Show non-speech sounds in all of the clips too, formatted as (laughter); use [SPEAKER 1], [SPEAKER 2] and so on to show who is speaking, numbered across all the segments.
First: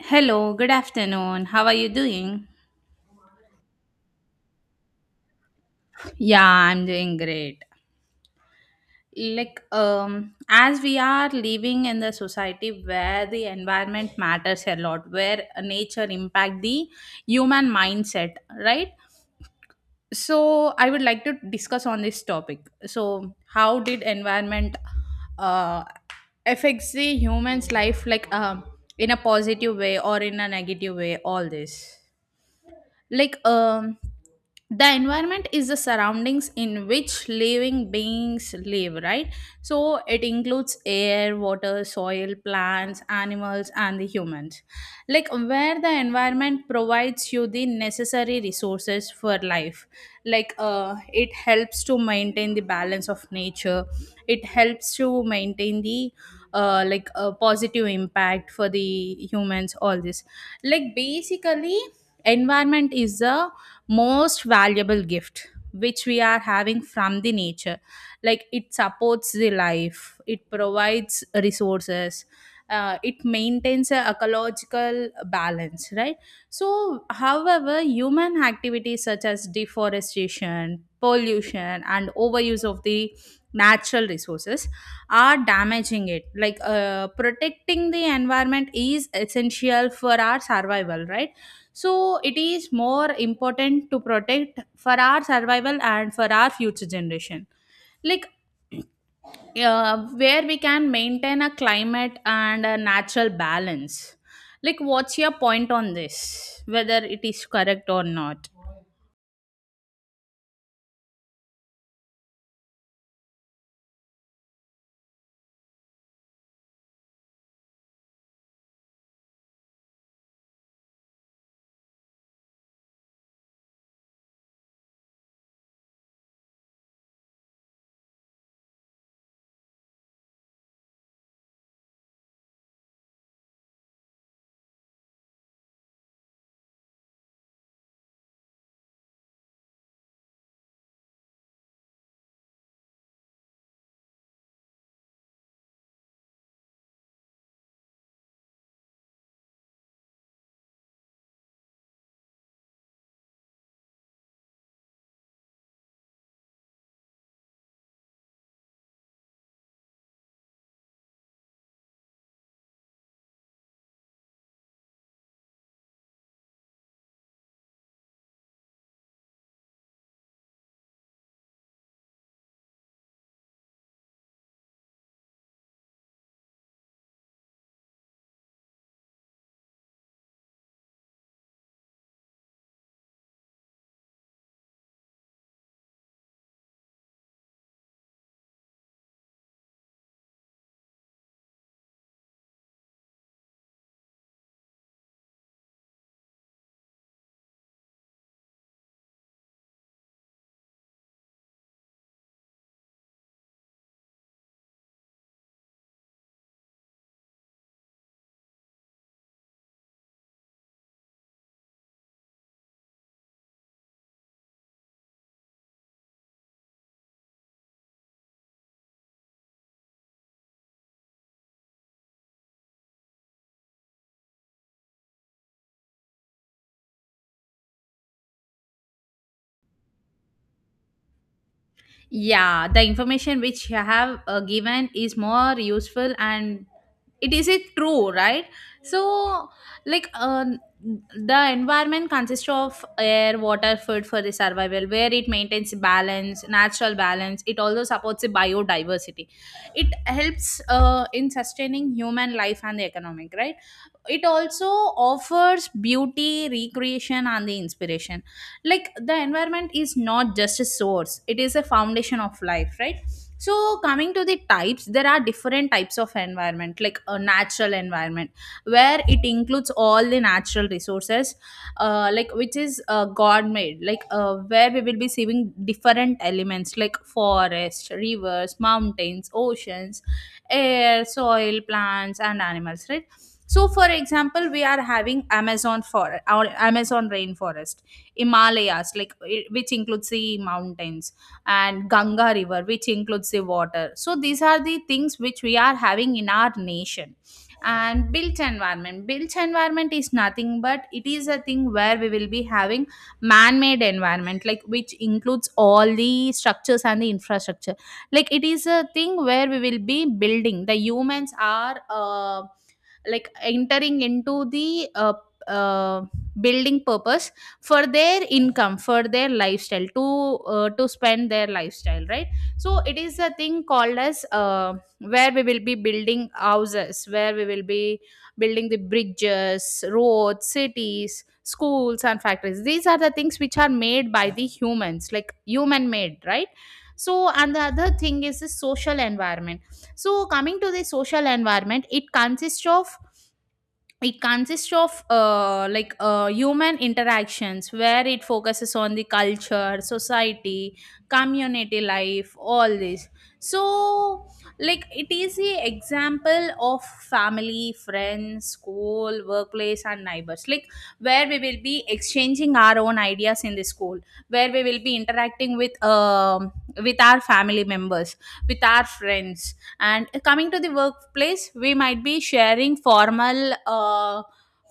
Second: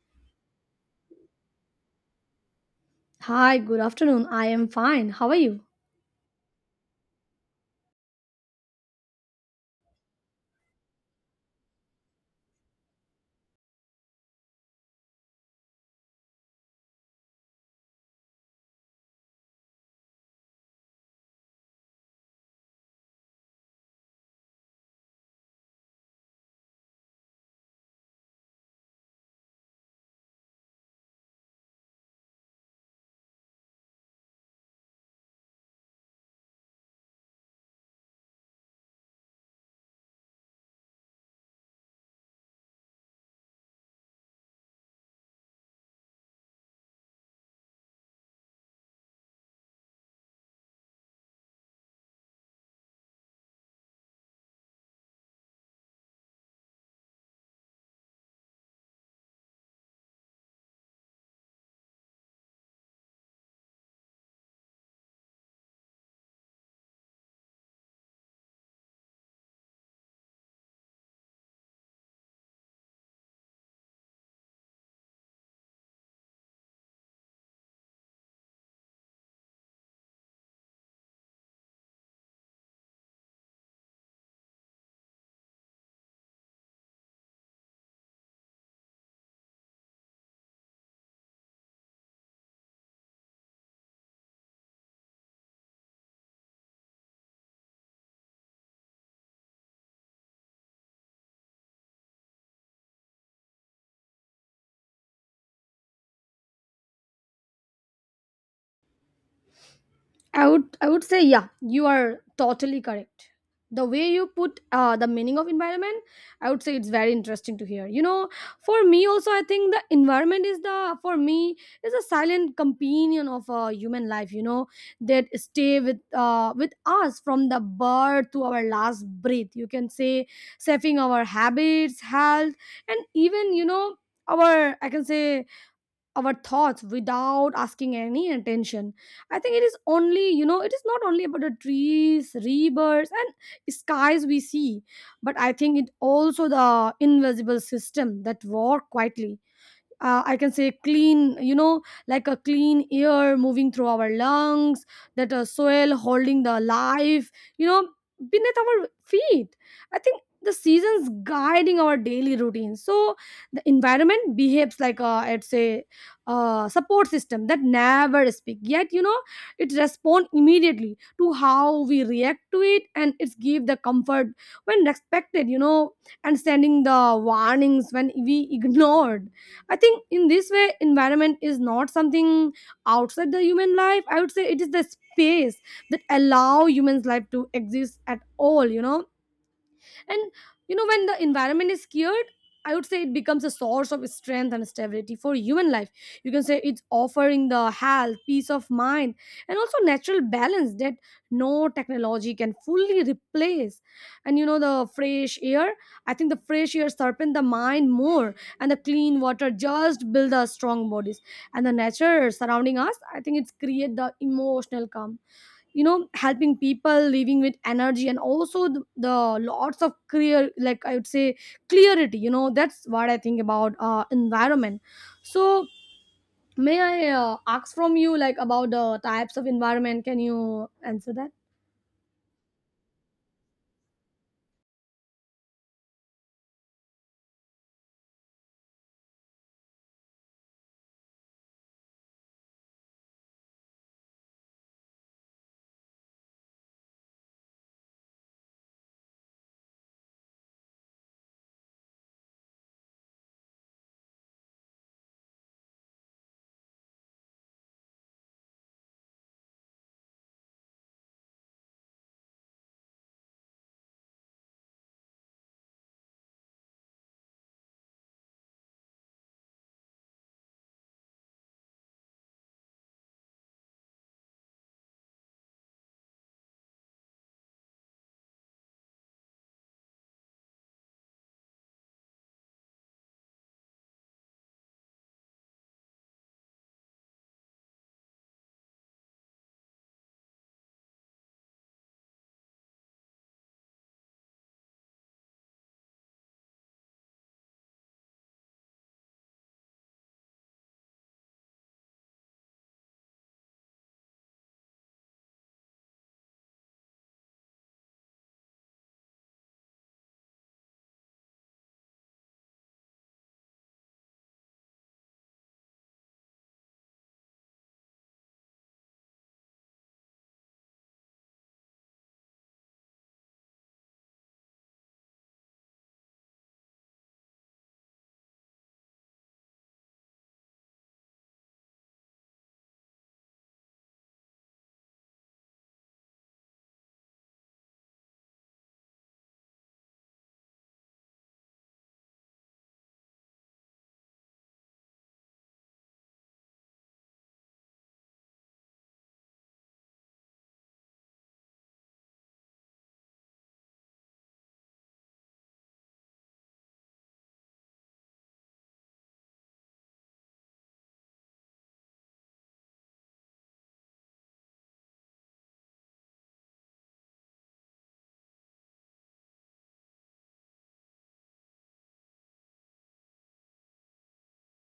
[SPEAKER 1] Hello, good afternoon. How are you doing?
[SPEAKER 2] Hi, good afternoon. I am fine. How are you?
[SPEAKER 1] Yeah, I'm doing great. As we are living in the society where the environment matters a lot, where nature impact the human mindset, right? So, I would like to discuss on this topic. So, how did environment uh, affects the human's life, in a positive way or in a negative way? All this. like um the environment is the surroundings in which living beings live, right? So it includes air, water, soil, plants, animals, and the humans. Like, where the environment provides you the necessary resources for life. It helps to maintain the balance of nature. It helps to maintain the like a positive impact for the humans, all this. Like, basically environment is the most valuable gift which we are having from the nature. Like, it supports the life, it provides resources, it maintains a ecological balance, right? So however, human activities such as deforestation, pollution, and overuse of the natural resources are damaging it. Like, protecting the environment is essential for our survival, right? So it is more important to protect for our survival and for our future generation. Like, where we can maintain a climate and a natural balance. Like, what's your point on this? Whether it is correct or not?
[SPEAKER 2] I would say yeah, you are totally correct. The way you put the meaning of environment, I would say it's very interesting to hear. You know, for me also, I think the environment is the for me is a silent companion of human life. You know, that stay with us from the birth to our last breath. You can say shaping our habits, health, and even, you know, our I can say our thoughts without asking any attention. I think it is not only about the trees, rivers and skies we see, but I think it also the invisible system that work quietly. I can say clean, you know, like a clean air moving through our lungs, that soil holding the life, you know, beneath our feet. I think the seasons guiding our daily routine. So the environment behaves like a, I'd say, support system that never speak. Yet, you know, it responds immediately to how we react to it, and it's give the comfort when respected, you know, and sending the warnings when we (laughs) ignored. I think in this way environment is not something outside the human life. I would say it is the space that allow humans life to exist at all, you know. And you know, when the environment is scared, I would say it becomes a source of strength and stability for human life. You can say it's offering the health, peace of mind, and also natural balance that no technology can fully replace. And you know, the fresh air sharpen the mind more, and the clean water just build the strong bodies, and the nature surrounding us, I think it's create the emotional calm, you know, helping people living with energy and also the lots of clear like I would say clarity, you know. That's what I think about environment. So may I ask from you like about the types of environment? Can you answer that?
[SPEAKER 1] Yeah, the information which you have given is more useful, and it is it true, right? So, like uh, the environment consists of air, water, food for the survival, where it maintains balance, natural balance. It also supports the biodiversity. It helps in sustaining human life and the economic, right? It also offers beauty, recreation, and the inspiration. Like, the environment is not just a source, it is a foundation of life, right? So, coming to the types, there are different types of environment, like a natural environment, where it includes all the natural resources, like which is god made, like where we will be seeing different elements like forest, rivers, mountains, oceans, air, soil, plants, and animals, right? So for example, we are having amazon for our amazon rainforest, Himalayas, like which includes the mountains, and Ganga River, which includes the water. So these are the things which we are having in our nation. And built environment. Built environment is nothing but it is a thing where we will be having man-made environment, like which includes all the structures and the infrastructure. Like it is a thing where we will be building. The humans are like entering into the uh, building purpose for their income, for their lifestyle, to spend their lifestyle, right? So it is a thing called as, where we will be building houses, where we will be building the bridges, roads, cities, schools, and factories. These are the things which are made by the humans, like human made, right? So, and the other thing is the social environment. So coming to the social environment, it consists of like human interactions, where it focuses on the culture, society, community life, all this. So, like it is the example of family, friends, school, workplace, and neighbors. Like, where we will be exchanging our own ideas in the school, where we will be interacting with our family members, with our friends, and coming to the workplace, we might be sharing formal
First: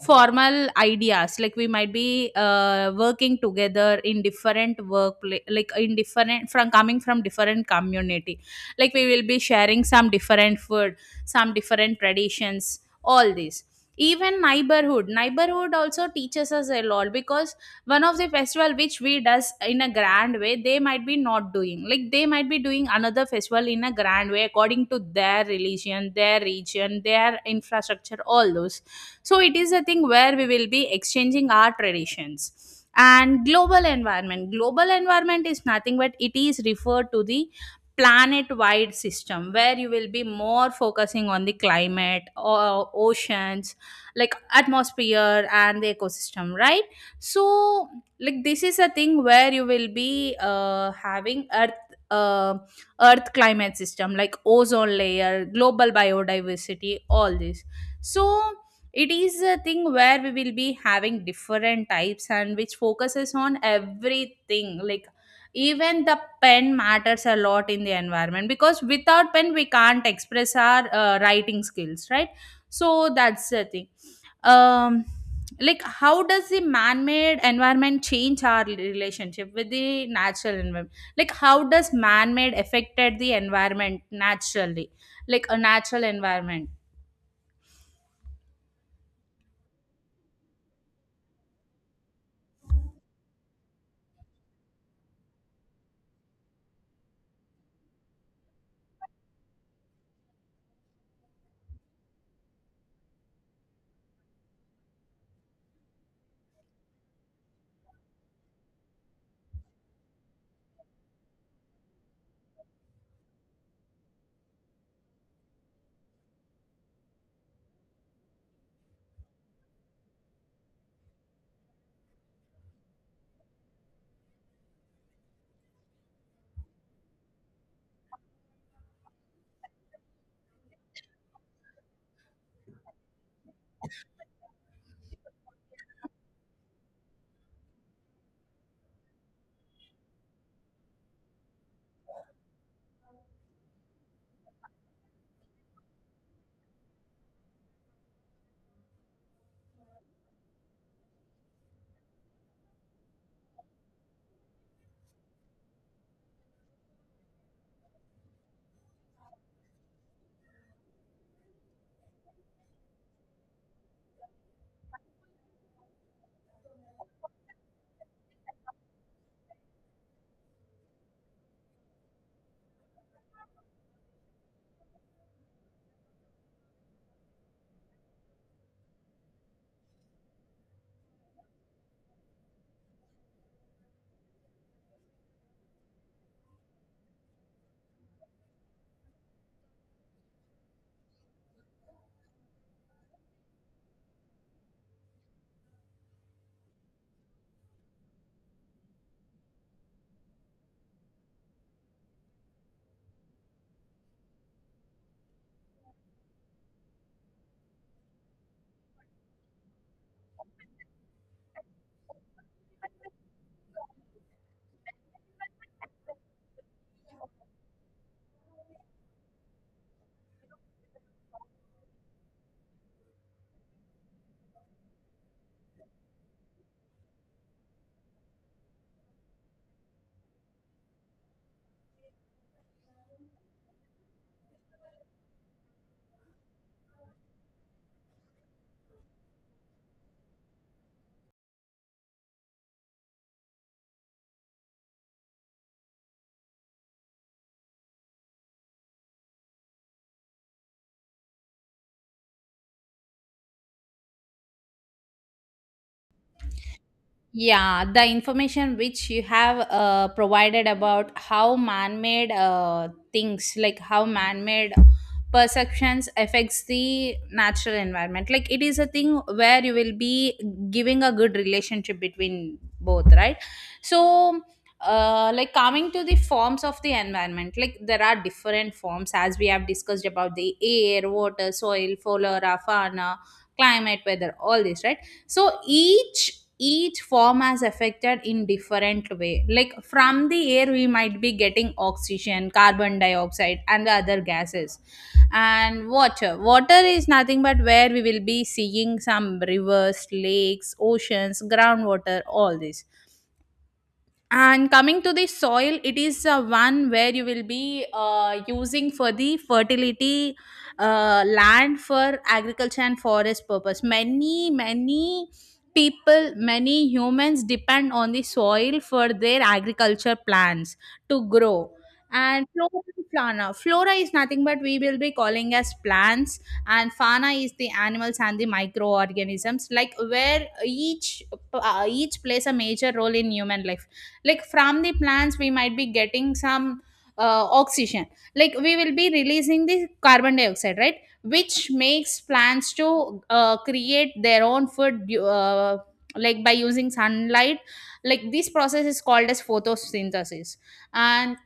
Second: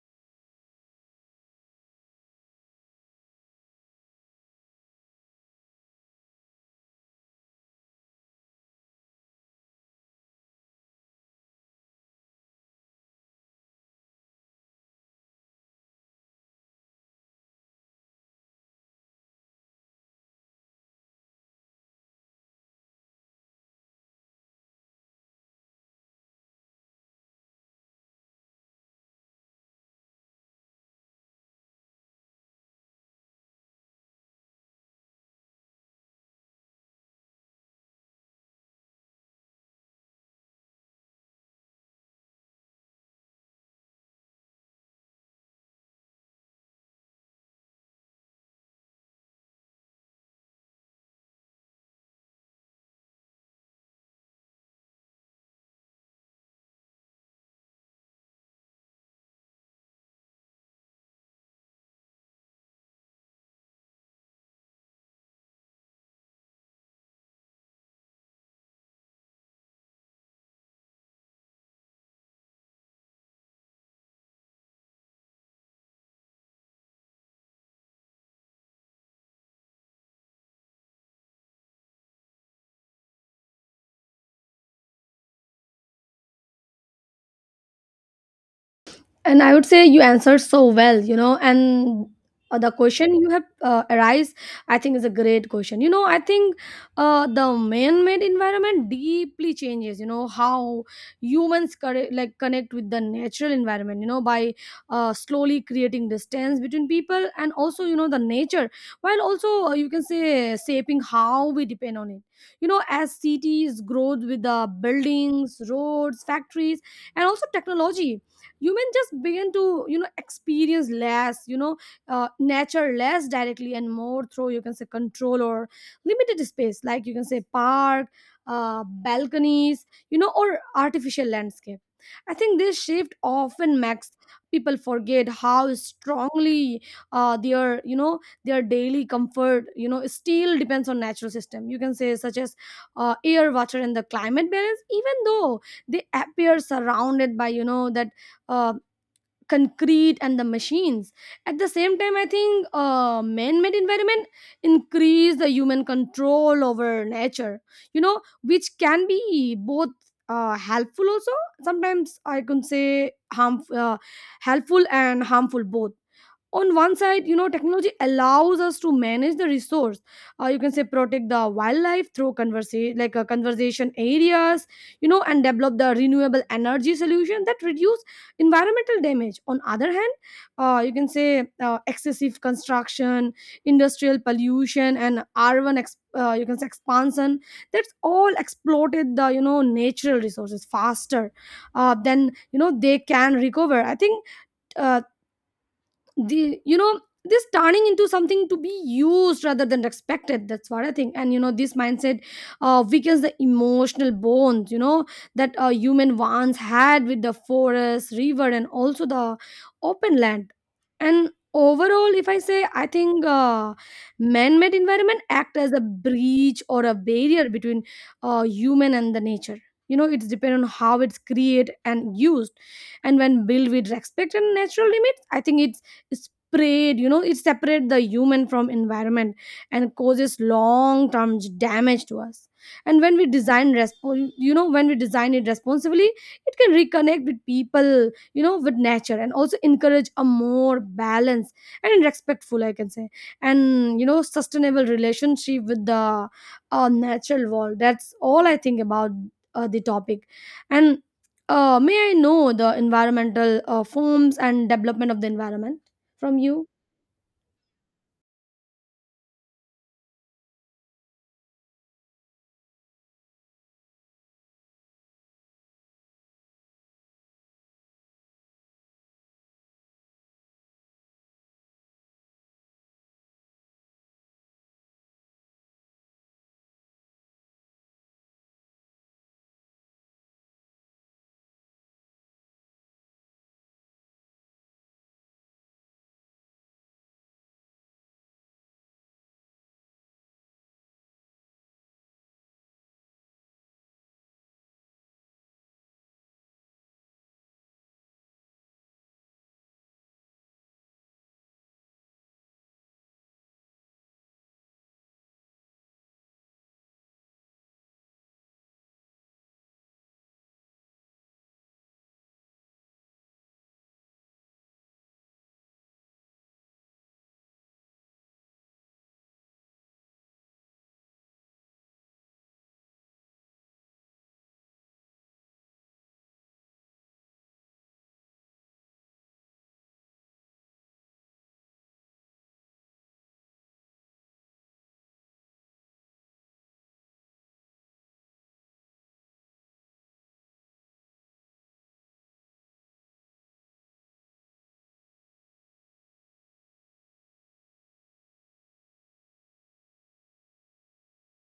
[SPEAKER 1] formal ideas. Like, we might be working together in different workplace, like in different, from coming from different community. Like, we will be sharing some different food, some different traditions, all this. Even neighborhood also teaches us a lot, because one of the festival which we does in a grand way, they might be not doing, like they might be doing another festival in a grand way according to their religion, their region, their infrastructure, all those. So it is a thing where we will be exchanging our traditions. And global environment. Global environment is nothing but it is referred to the planet wide system, where you will be more focusing on the climate or oceans, like atmosphere and the ecosystem, right? So, like this is a thing where you will be having earth, uh, earth climate system, like ozone layer, global biodiversity, all this. So, it is a thing where we will be having different types and which focuses on everything. Like, even the pen matters a lot in the environment, because without pen we can't express our writing skills, right? So that's the thing. um like, how does the man-made environment change our relationship with the natural environment? Like, how does man-made affected the environment naturally, like a natural environment?
[SPEAKER 2] And I would say you answered so well, you know. And the question you have arise, I think is a great question, you know. I think the man-made environment deeply changes, you know, how humans connect with the natural environment, you know, by slowly creating distance between people and also, you know, the nature, while also, you can say, shaping how we depend on it. You know, as cities grow with the buildings, roads, factories and also technology, women just begin to, you know, experience less you know nature less directly and more through, you can say, control or limited space, like, you can say, park, balconies, you know, or artificial landscape. I think this shift often makes people forget how strongly uh, their you know their daily comfort, you know, still depends on natural system, you can say, such as air, water and the climate balance, even though they appear surrounded by, you know, that uh, concrete and the machines. At the same time, I think man-made environment increase the human control over nature, you know, which can be both helpful, also sometimes, I can say, harm, uh, helpful and harmful both. On one side, you know, technology allows us to manage the resource, you can say protect the wildlife through conversation, like conservation areas, you know, and develop the renewable energy solution that reduce environmental damage. On other hand, you can say excessive construction, industrial pollution and you can say expansion, that's all exploited the, you know, natural resources faster than, you know, they can recover. I think uh, the you know this turning into something to be used rather than expected, that's what I think. And you know, this mindset weakens the emotional bonds, you know, that a human once had with the forest, river and also the open land. And overall, if I say, I think man-made environment act as a breach or a barrier between human and the nature. You know, it's depend on how it's created and used, and when built with respect and natural limits, I think it's sprayed, you know, it separates the human from environment and causes long term damage to us. And when you know, when we design it responsibly, it can reconnect with people, you know, with nature and also encourage a more balanced and respectful, I can say, and, you know, sustainable relationship with the natural world. That's all I think about the topic. And may I know the environmental forms and development of the environment from you?
[SPEAKER 1] Yeah, the information which you have provided about how man-made things, like how man-made perceptions affects the natural environment. Like it is a thing where you will be giving a good relationship between both, right? So, like coming to the forms of the environment, like there are different forms as we have discussed about the air, water, soil, flora, fauna, climate, weather, all this, right? So each form has affected in different way. Like from the air, we might be getting oxygen, carbon dioxide, and the other gases. And water, water is nothing but where we will be seeing some rivers, lakes, oceans, groundwater, all this. And coming to the soil, it is one where you will be using for the fertility, land for agriculture and forest purpose. Many, many people, many humans depend on the soil for their agriculture plants to grow. And flora, and fauna. Flora is nothing but we will be calling as plants, and fauna is the animals and the microorganisms, like where each plays a major role in human life. Like from the plants, we might be getting some oxygen. Like, we will be releasing the carbon dioxide, right? Which makes plants to create their own food like by using sunlight. Like, this process is called as photosynthesis. and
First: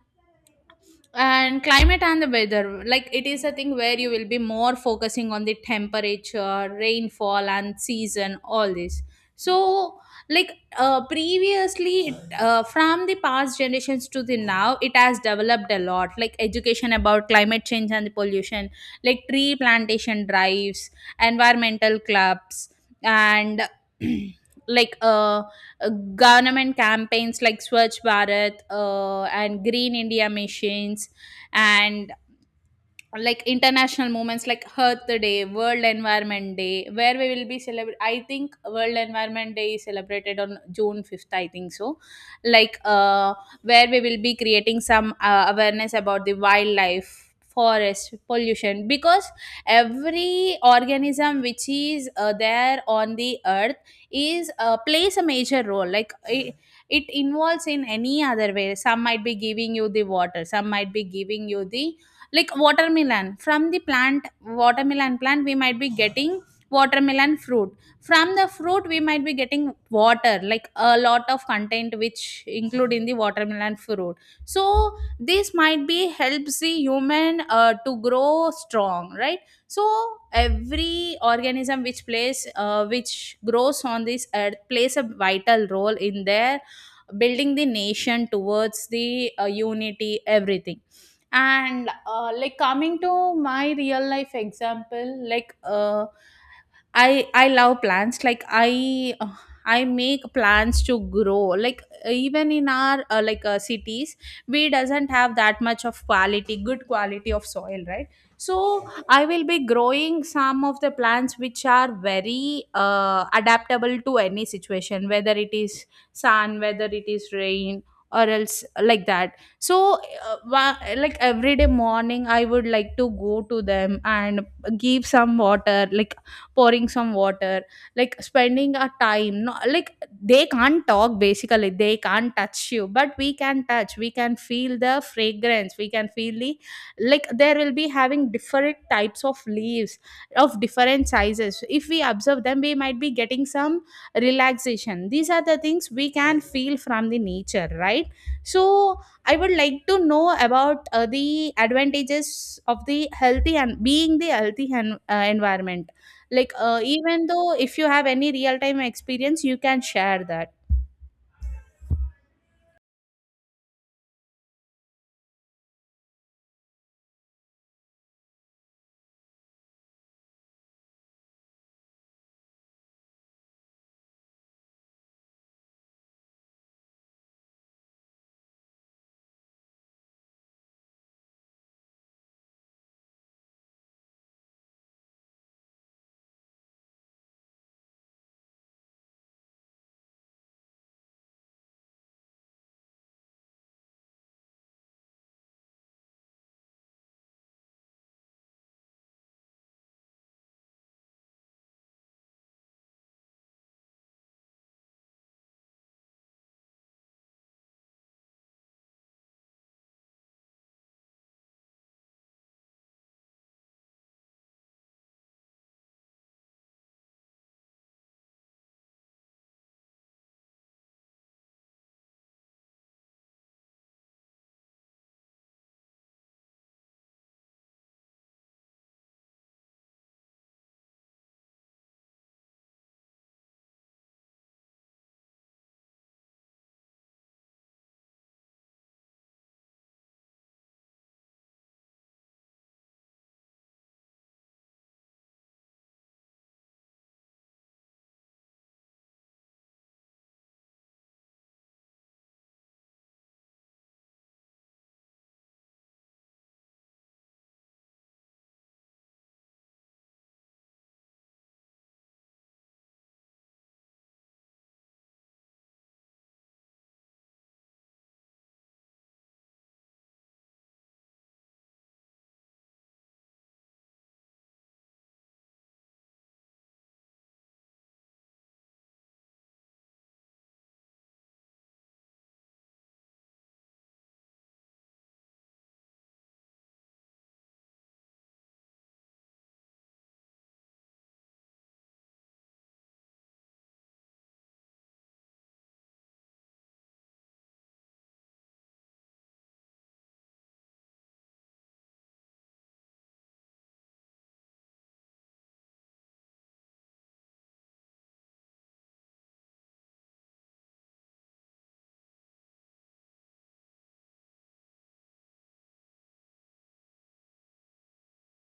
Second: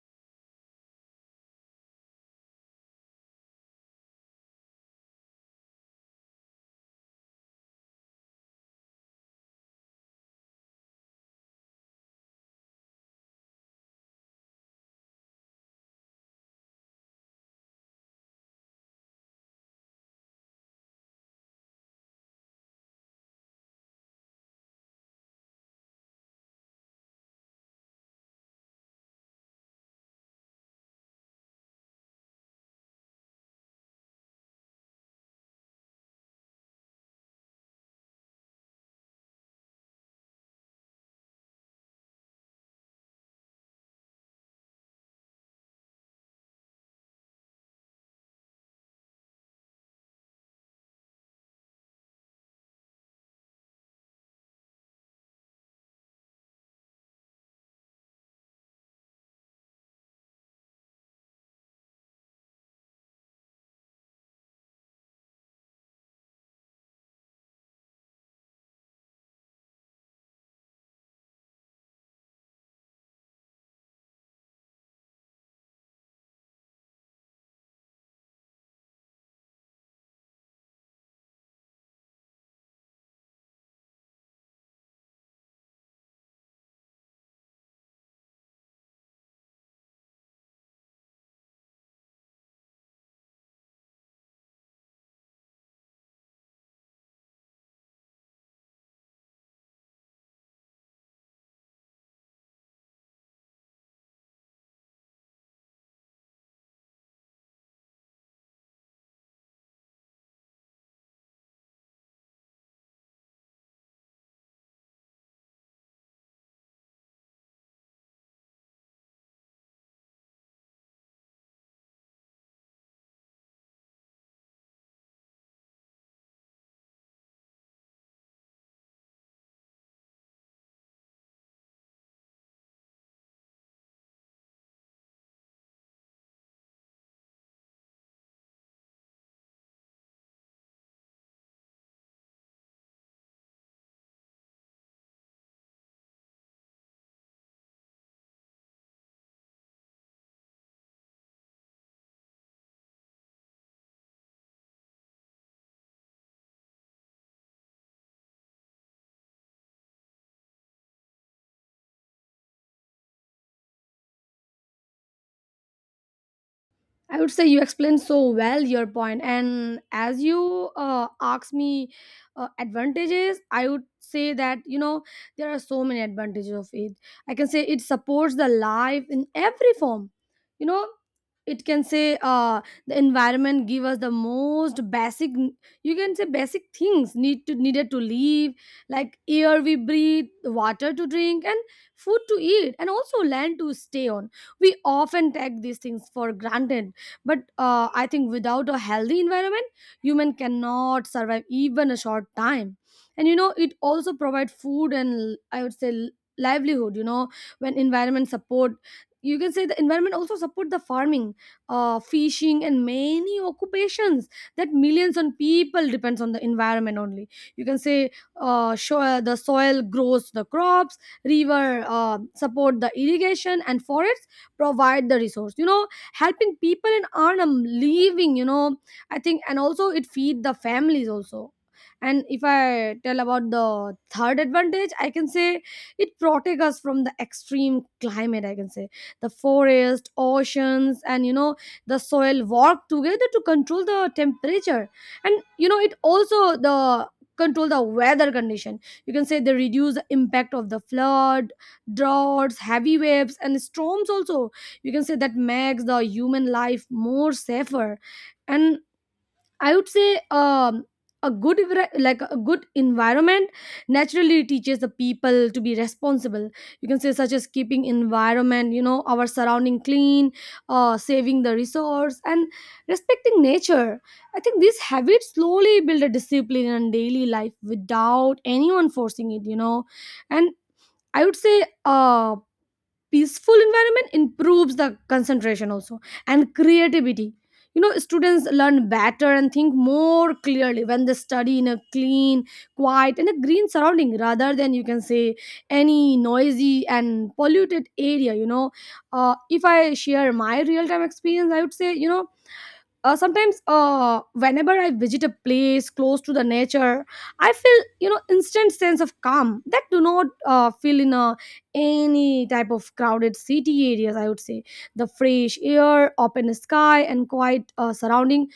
[SPEAKER 1] and climate and the weather, like it is a thing where you will be more focusing on the temperature, rainfall, and season, all this. So, like, previously, from the past generations to the now, it has developed a lot. Like education about climate change and the pollution, like tree plantation drives, environmental clubs, and (clears throat) like uh, government campaigns like Swachh Bharat and Green India missions, and like international moments like Earth Day, World Environment Day, where we will be celebrating. I think World Environment Day is celebrated on June 5th, I think so. Like, where we will be creating some awareness about the wildlife, forest, pollution, because every organism which is there on the earth is plays a major role. Like, it involves in any other way. Some might be giving you the water, some might be giving you the like watermelon from the plant, watermelon plant, we might be getting watermelon fruit. From the fruit, we might be getting water, like a lot of content which include in the watermelon fruit. So this might be helps the human to grow strong, right? So every organism which plays, which grows on this earth plays a vital role in their building the nation towards the unity, everything. And like coming to my real life example, like I love plants. Like, I I make plants to grow. Like, even in our like cities, we doesn't have that much of quality, good quality of soil, right? So I will be growing some of the plants which are very adaptable to any situation, whether it is sun, whether it is rain, or else like that. So like every day morning, I would like to go to them and give some water, like pouring some water, like spending a time, no, like they can't talk basically, they can't touch you, but we can touch, we can feel the fragrance, we can feel the, like there will be having different types of leaves of different sizes. If we observe them, we might be getting some relaxation. These are the things we can feel from the nature, right? So I would like to know about the advantages of the healthy and being the healthy environment. Like, even though if you have any real time experience, you can share that.
[SPEAKER 2] I would say you explained so well your point, and as you asked me advantages, I would say that you know, there are so many advantages of it. I can say it supports the life in every form. You know, it can say the environment give us the most basic. You can say basic things needed to live, like air we breathe, water to drink, and food to eat, and also land to stay on. We often take these things for granted, but I think without a healthy environment, human cannot survive even a short time. And you know, it also provide food, and I would say livelihood, you know. When environment support, you can say, the environment also support the farming, fishing and many occupations that millions on people depends on the environment only. You can say the soil grows the crops, river support the irrigation, and forests provide the resource, you know, helping people and earn a living, you know. I think, and also it feed the families also. And if I tell about the third advantage, I can say it protect us from the extreme climate. I can say the forest, oceans and, you know, the soil work together to control the temperature, and you know, it also the control the weather condition. You can say they reduce the impact of the flood, droughts, heavy waves and storms also. You can say that makes the human life more safer. And I would say, a good environment naturally teaches the people to be responsible. You can say, such as keeping environment, you know, our surrounding clean, saving the resource and respecting nature. I think these habits slowly build a discipline in daily life without anyone forcing it, you know. And I would say uh, peaceful environment improves the concentration also and creativity. You know, students learn better and think more clearly when they study in a clean, quiet and a green surrounding rather than, you can say, any noisy and polluted area. You know, if I share my real time experience, I would say, you know, sometimes whenever I visit a place close to the nature, I feel, you know, instant sense of calm that do not feel in a, any type of crowded city areas. I would say the fresh air, open sky and quiet surrounding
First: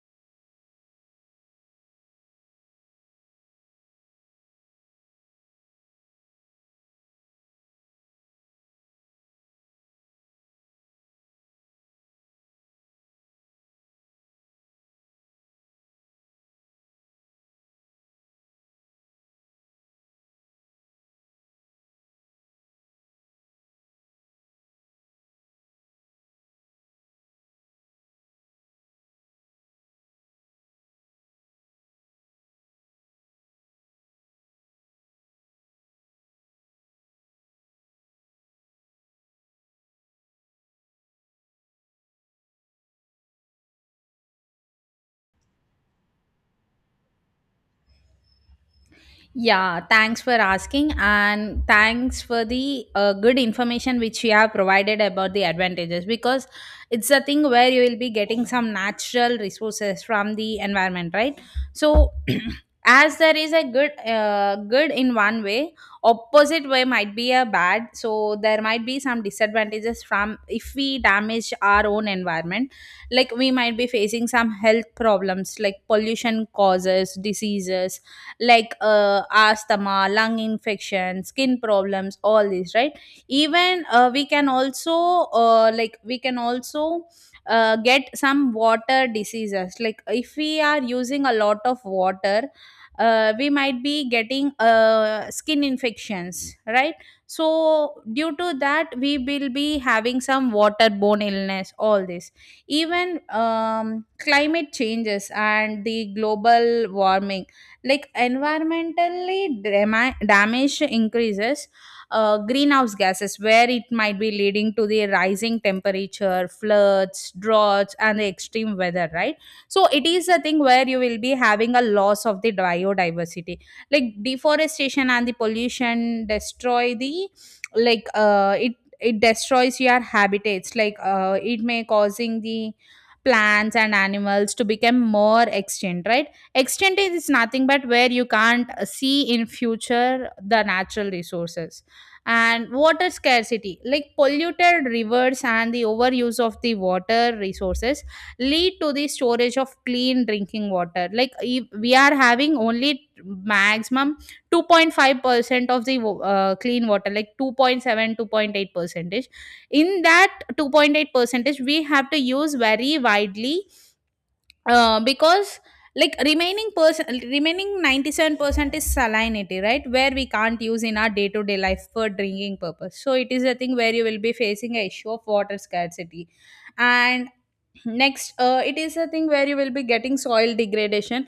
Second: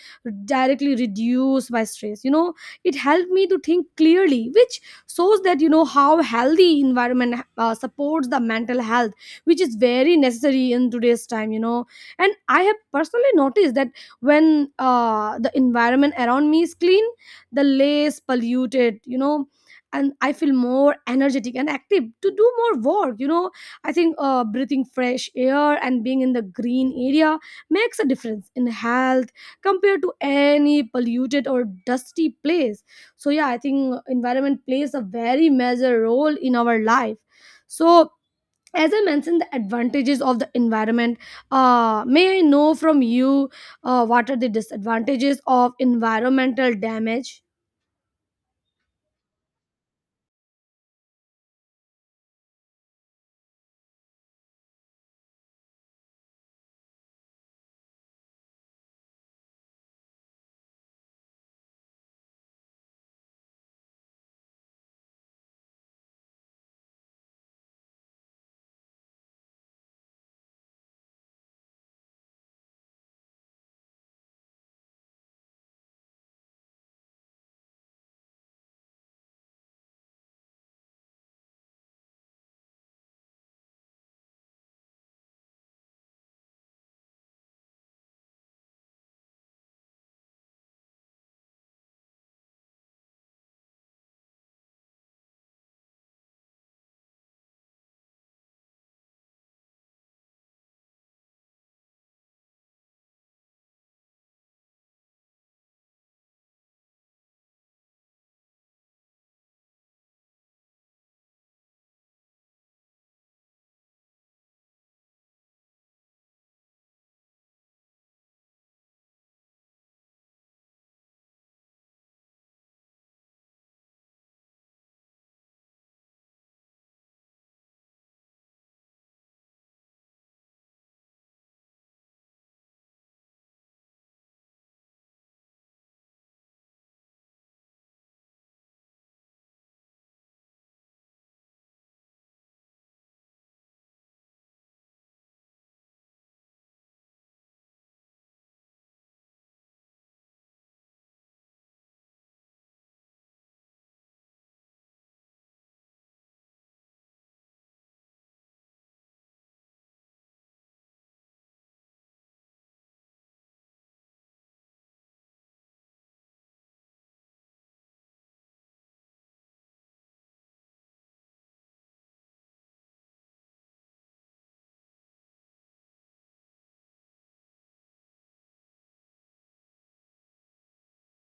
[SPEAKER 2] directly reduce my stress, you know. It helped me to think clearly, which shows that, you know, how healthy environment supports the mental health, which is very necessary in today's time, you know. And I have personally noticed that when the environment around me is clean, the less polluted, you know, and I feel more energetic and active to do more work, you know. I think breathing fresh air and being in the green area makes a difference in health compared to any polluted or dusty place. So yeah, I think environment plays a very major role in our life. So as I mentioned the advantages of the environment, may I know from you what are the disadvantages of environmental damage?
[SPEAKER 1] Yeah, thanks for asking, and thanks for the good information which you have provided about the advantages, because it's a thing where you will be getting some natural resources from the environment, right? So, (clears throat) as there is a good good in one way, opposite way might be a bad. So, there might be some disadvantages from if we damage our own environment. Like we might be facing some health problems like pollution causes diseases like asthma, lung infection, skin problems, all these, right? Even we can also like we can also get some water diseases. Like if we are using a lot of water, we might be getting skin infections, right? So due to that, we will be having some waterborne illness. All this, even climate changes and the global warming, like damage increases greenhouse gases, where it might be leading to the rising temperature, floods, droughts and the extreme weather, right? So it is a thing where you will be having a loss of the biodiversity, like deforestation and the pollution destroy the, like, it destroys your habitats, like it may causing the plants and animals to become more extinct, right? Extent is nothing but where you can't see in future the natural resources. And water scarcity, like polluted rivers and the overuse of the water resources lead to the storage of clean drinking water. Like if we are having only maximum 2.5% of the clean water, like 2.7, 2.8 percentage, in that 2.8 percentage we have to use very widely, because like remaining 97% is salinity, right, where we can't use in our day to day life for drinking purpose. So it is a thing where you will be facing a issue of water scarcity. And next, it is a thing where you will be getting soil degradation,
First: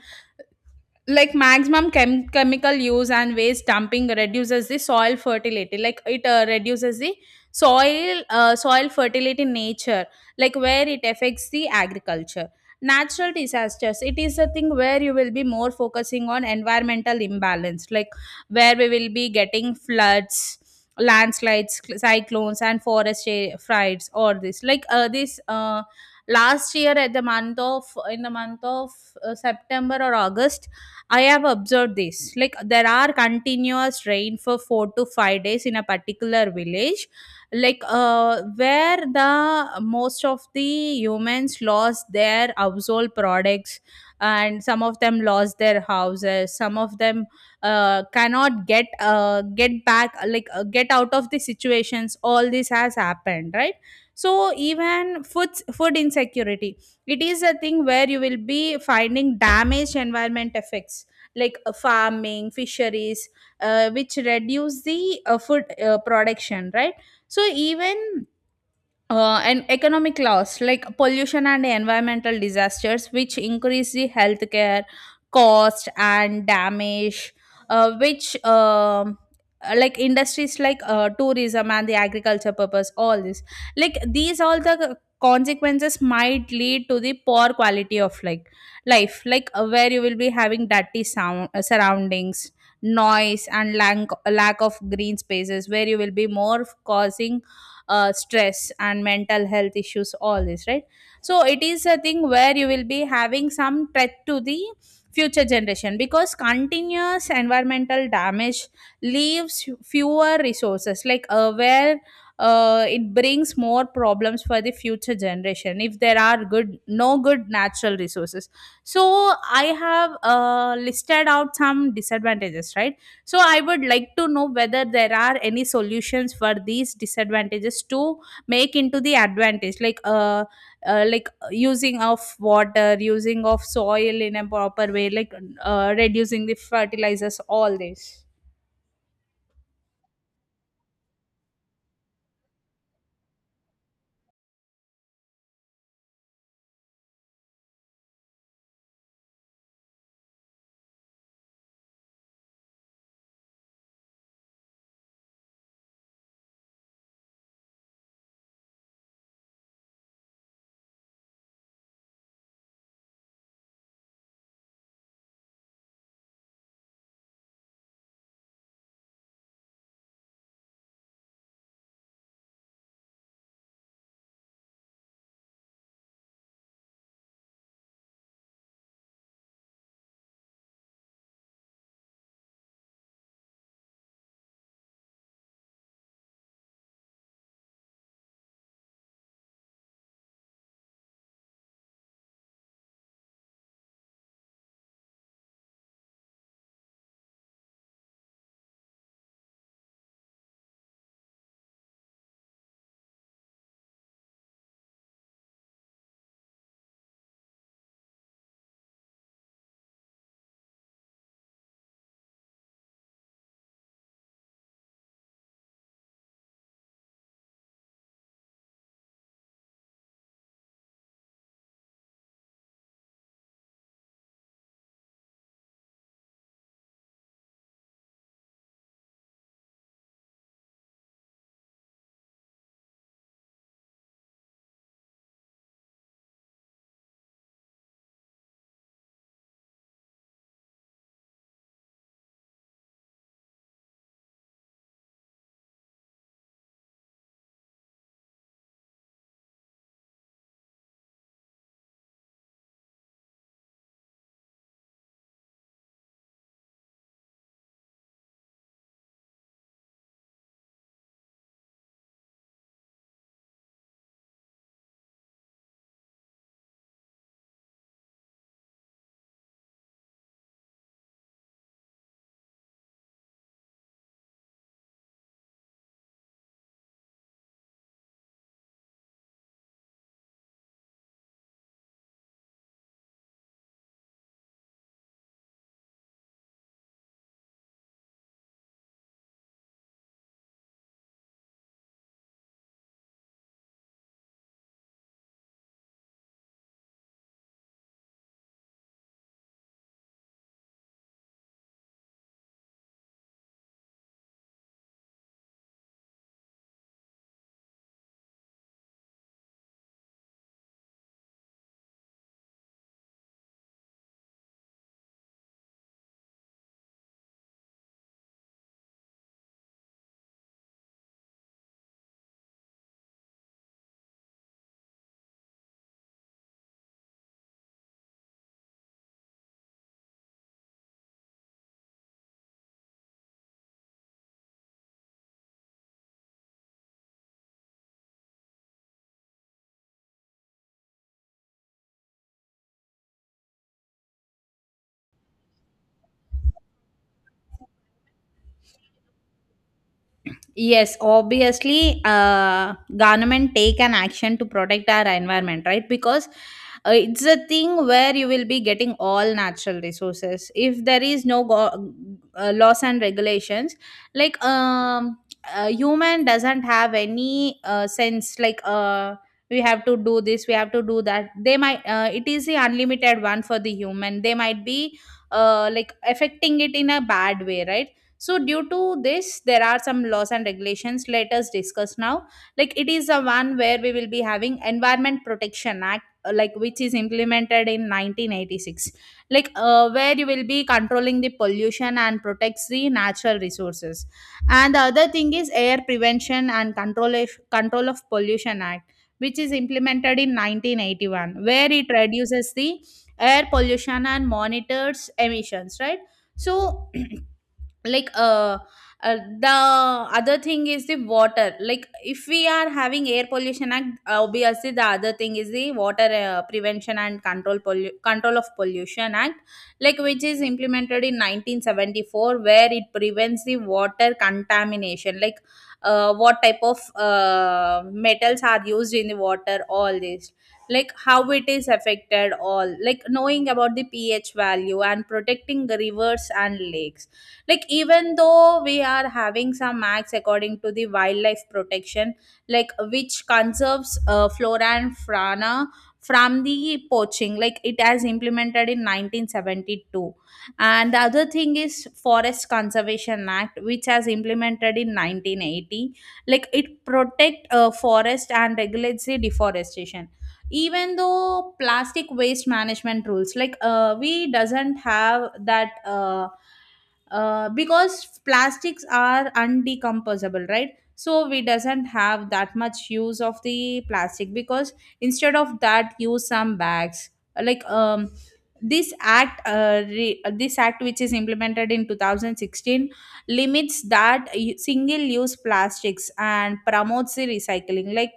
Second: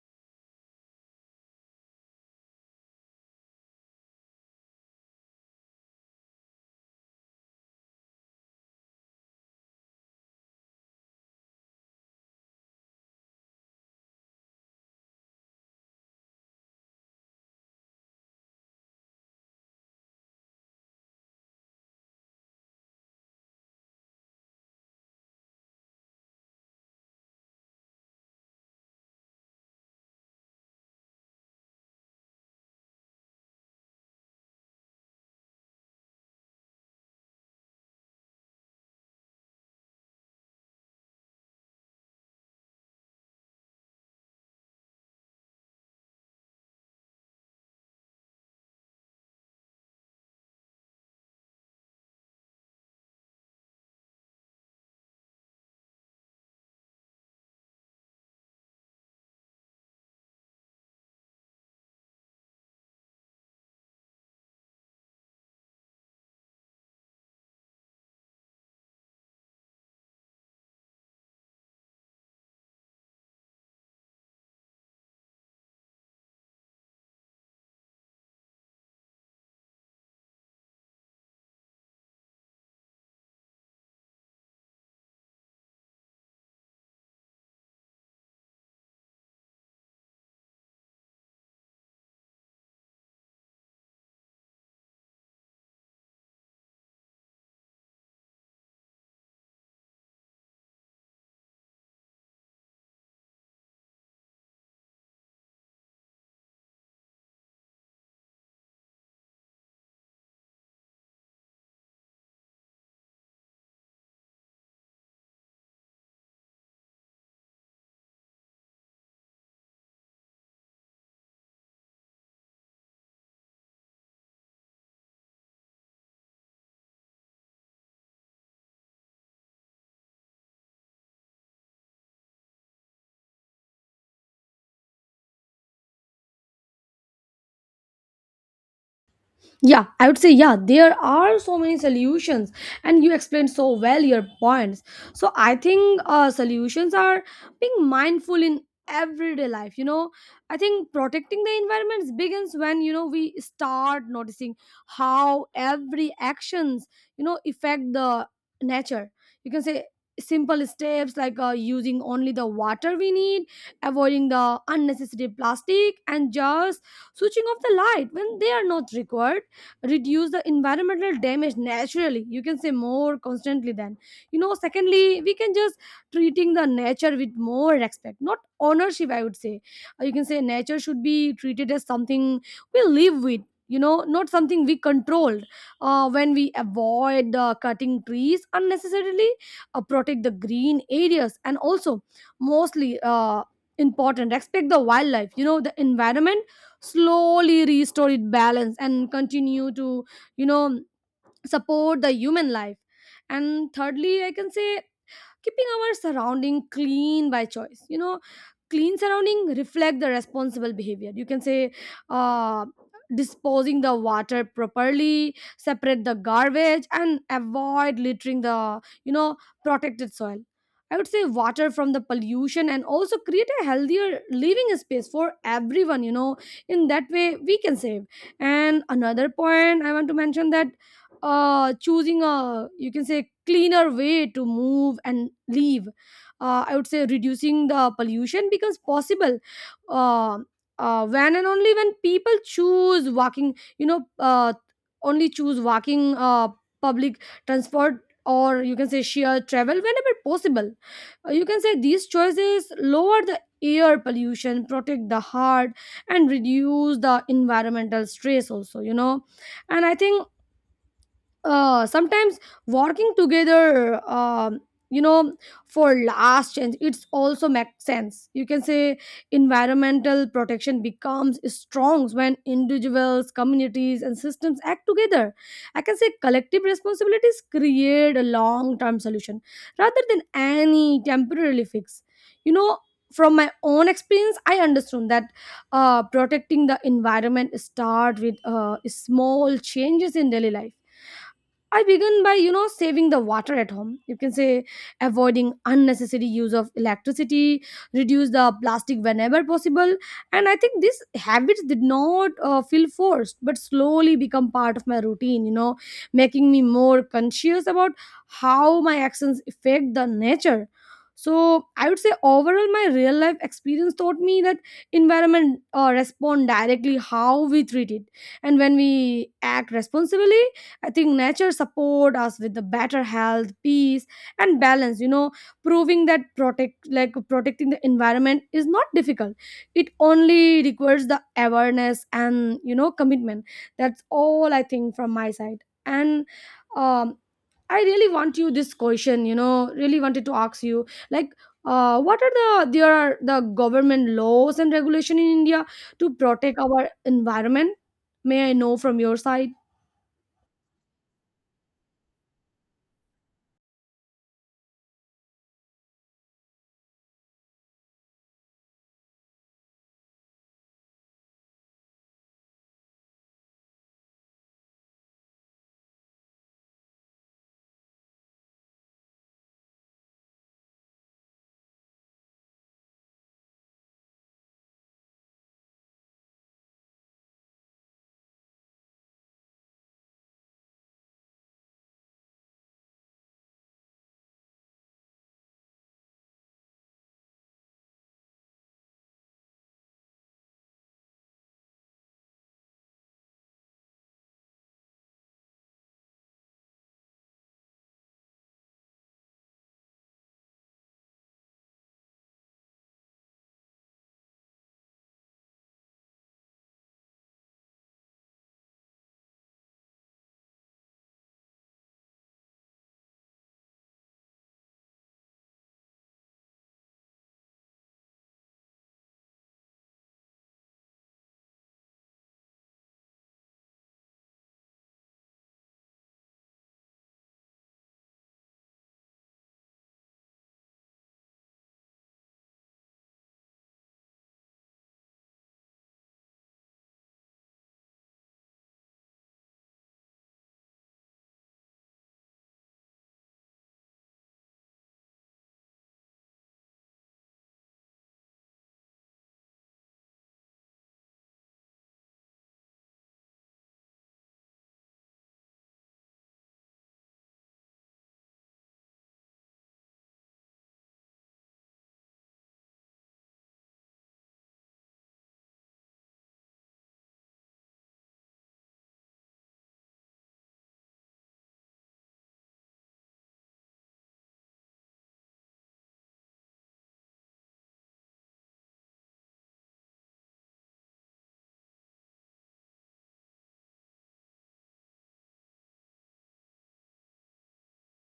[SPEAKER 1] like maximum chemical use and waste dumping reduces the soil fertility. Like it reduces the soil fertility nature, like where it affects the agriculture. Natural disasters, it is a thing where you will be more focusing on environmental imbalance, like where we will be getting floods, landslides, cyclones and fires or this. Last year at the month of, in the month of, September or August, I have observed this. Like there are continuous rain for 4 to 5 days in a particular village, where the most of the humans lost their household products, and some of them lost their houses. Some of them cannot get back, get out of the situations. All this has happened, right? So even food insecurity, it is a thing where you will be finding damaged environment effects, like farming, fisheries, which reduce the food production, right? So even uh, and economic loss, like pollution and environmental disasters which increase the healthcare cost and damage, which like industries like tourism and the agriculture purpose, all this. Like these all the consequences might lead to the poor quality of like life, where you will be having dirty sound surroundings, noise and lack of green spaces, where you will be more causing stress and mental health issues, all this, right? So it is a thing where you will be having some threat to the future generation because continuous environmental damage leaves fewer resources, like where it brings more problems for the future generation if there are good no good natural resources. So I have listed out some disadvantages, right? So I would like to know whether there are any solutions for these disadvantages to make into the advantage, like using of water, using of soil in a proper way, like reducing the fertilizers, all this.
[SPEAKER 2] Yeah, I would say, yeah, there are so many solutions, and you explained so well your points. So I think solutions are being mindful in everyday life. You know, I think protecting the environment begins when, you know, we start noticing how every actions, you know, affect the nature. You can say simple steps like using only the water we need, avoiding the unnecessary plastic, and just switching off the light when they are not required reduce the environmental damage naturally. You can say more constantly than, you know. Secondly, we can just treating the nature with more respect, not ownership, I would say. You can say nature should be treated as something we live with, you know, not something we controlled. When we avoid cutting trees unnecessarily, protect the green areas and also, mostly important, respect the wildlife, you know, the environment slowly restore its balance and continue to, you know, support the human life. And thirdly, I can say keeping our surrounding clean by choice. You know, clean surrounding reflect the responsible behavior. You can say uh, disposing the water properly, separate the garbage and avoid littering the, you know, protected soil, I would say, water from the pollution, and also create a healthier living space for everyone, you know. In that way we can save. And another point I want to mention that choosing a, you can say, cleaner way to move and leave, I would say reducing the pollution becomes possible, uh, when and only when people choose walking, you know, only choose walking, public transport or, you can say, sheer travel whenever possible. You can say these choices lower the air pollution, protect the heart and reduce the environmental stress also, you know. And I think, sometimes working together, you know, for last change it's also makes sense. You can say environmental protection becomes strong when individuals, communities and systems act together. I can say collective responsibilities create a long term solution rather than any temporary fix, you know. From my own experience I understood that protecting the environment start with small changes in daily life. I began by, you know, saving the water at home. You can say avoiding unnecessary use of electricity, reduce the plastic whenever possible. And I think these habits did not feel forced, but slowly become part of my routine, you know, making me more conscious about how my actions affect the nature. So I would say overall, my real life experience taught me that environment respond directly how we treat it, and when we act responsibly, I think nature support us with the better health, peace, and balance. You know, proving that protecting the environment is not difficult. It only requires the awareness and, you know, commitment. That's all I think from my side. And um, I really want you this question. You know, really wanted to ask you like. What are the there are the government laws and regulation in India to protect our environment? May I know from your side?
[SPEAKER 1] Yes, obviously, government take an action to protect our environment, right? Because it's a thing where you will be getting all natural resources. If there is no laws and regulations, like a human doesn't have any sense, like we have to do this, we have to do that. They might, it is the unlimited one for the human. They might be like affecting it in a bad way, right? So due to this there are some laws and regulations, let us discuss now. Like it is a one where we will be having environment protection act, like which is implemented in 1986, where you will be controlling the pollution and protects the natural resources. And the other thing is air prevention and control of pollution act, which is implemented in 1981, where it reduces the air pollution and monitors emissions, right? So (clears throat) like uh, the other thing is the water. Like if we are having air pollution act, obviously the other thing is the water prevention and control of pollution act, like which is implemented in 1974, where it prevents the water contamination, like what type of metals are used in the water, all this, like how it is affected all, like knowing about the pH value and protecting the rivers and lakes. Like even though we are having some acts according to the wildlife protection, like which conserves flora and fauna from the poaching, like it has implemented in 1972. And the other thing is forest conservation act, which has implemented in 1980, like it protect forest and regulates the deforestation. Even though plastic waste management rules, we doesn't have that, because plastics are undecomposable, right? So we doesn't have that much use of the plastic, because instead of that use some bags. like um this this act which is implemented in 2016 limits that single use plastics and promotes the recycling. Like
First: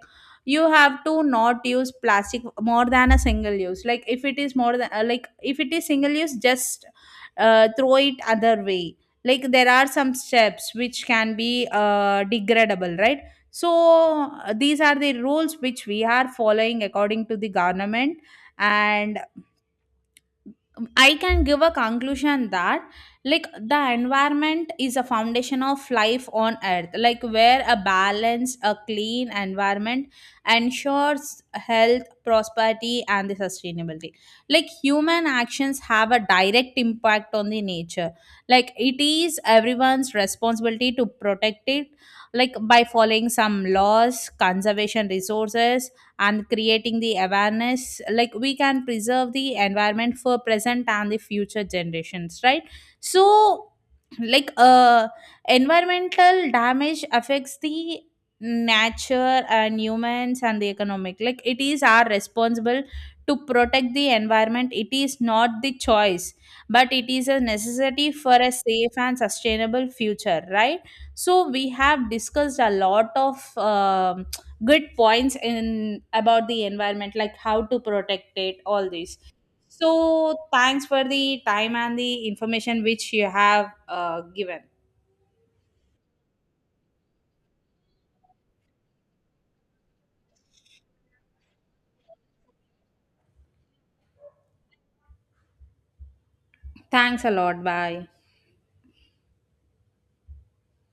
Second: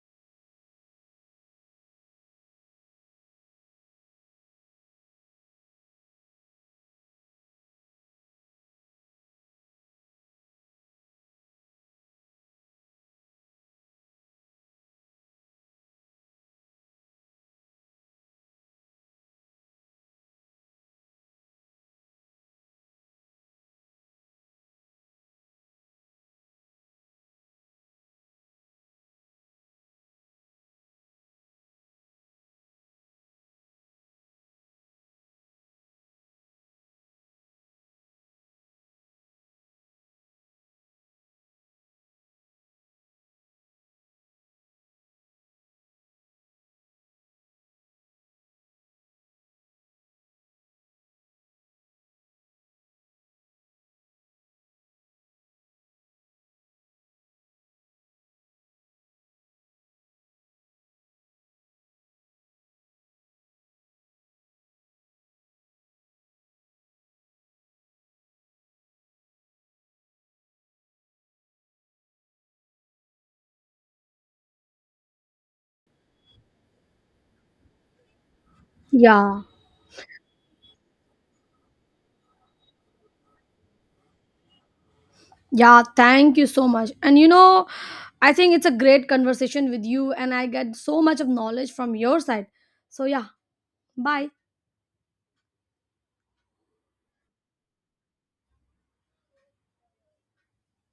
[SPEAKER 1] you have to not use plastic more than a single use, like if it is more than, like if it is single use, just throw it other way. Like there are some steps which can be degradable, right? So these are the rules which we are following according to the government. And I can give a conclusion that, like the environment is a foundation of life on earth, like where a balanced a clean environment ensures health, prosperity and the sustainability. Like human actions have a direct impact on the nature, like it is everyone's responsibility to protect it, like by following some laws, conservation resources and creating the awareness, like we can preserve the environment for present and the future generations, right? So like uh environmental damage affects the nature and humans and the economic, like it is our responsible to protect the environment, it is not the choice but it is a necessity for a safe and sustainable future, right? So we have discussed a lot of good points in about the environment, like how to protect it, all this.
[SPEAKER 2] Yeah.
[SPEAKER 1] So thanks for the time and the information which you have given.
[SPEAKER 2] Yeah, thank you so much. And you know, I think it's a great conversation with you, and I get so much of knowledge from your side. So, yeah, bye.
[SPEAKER 1] Thanks a lot, bye.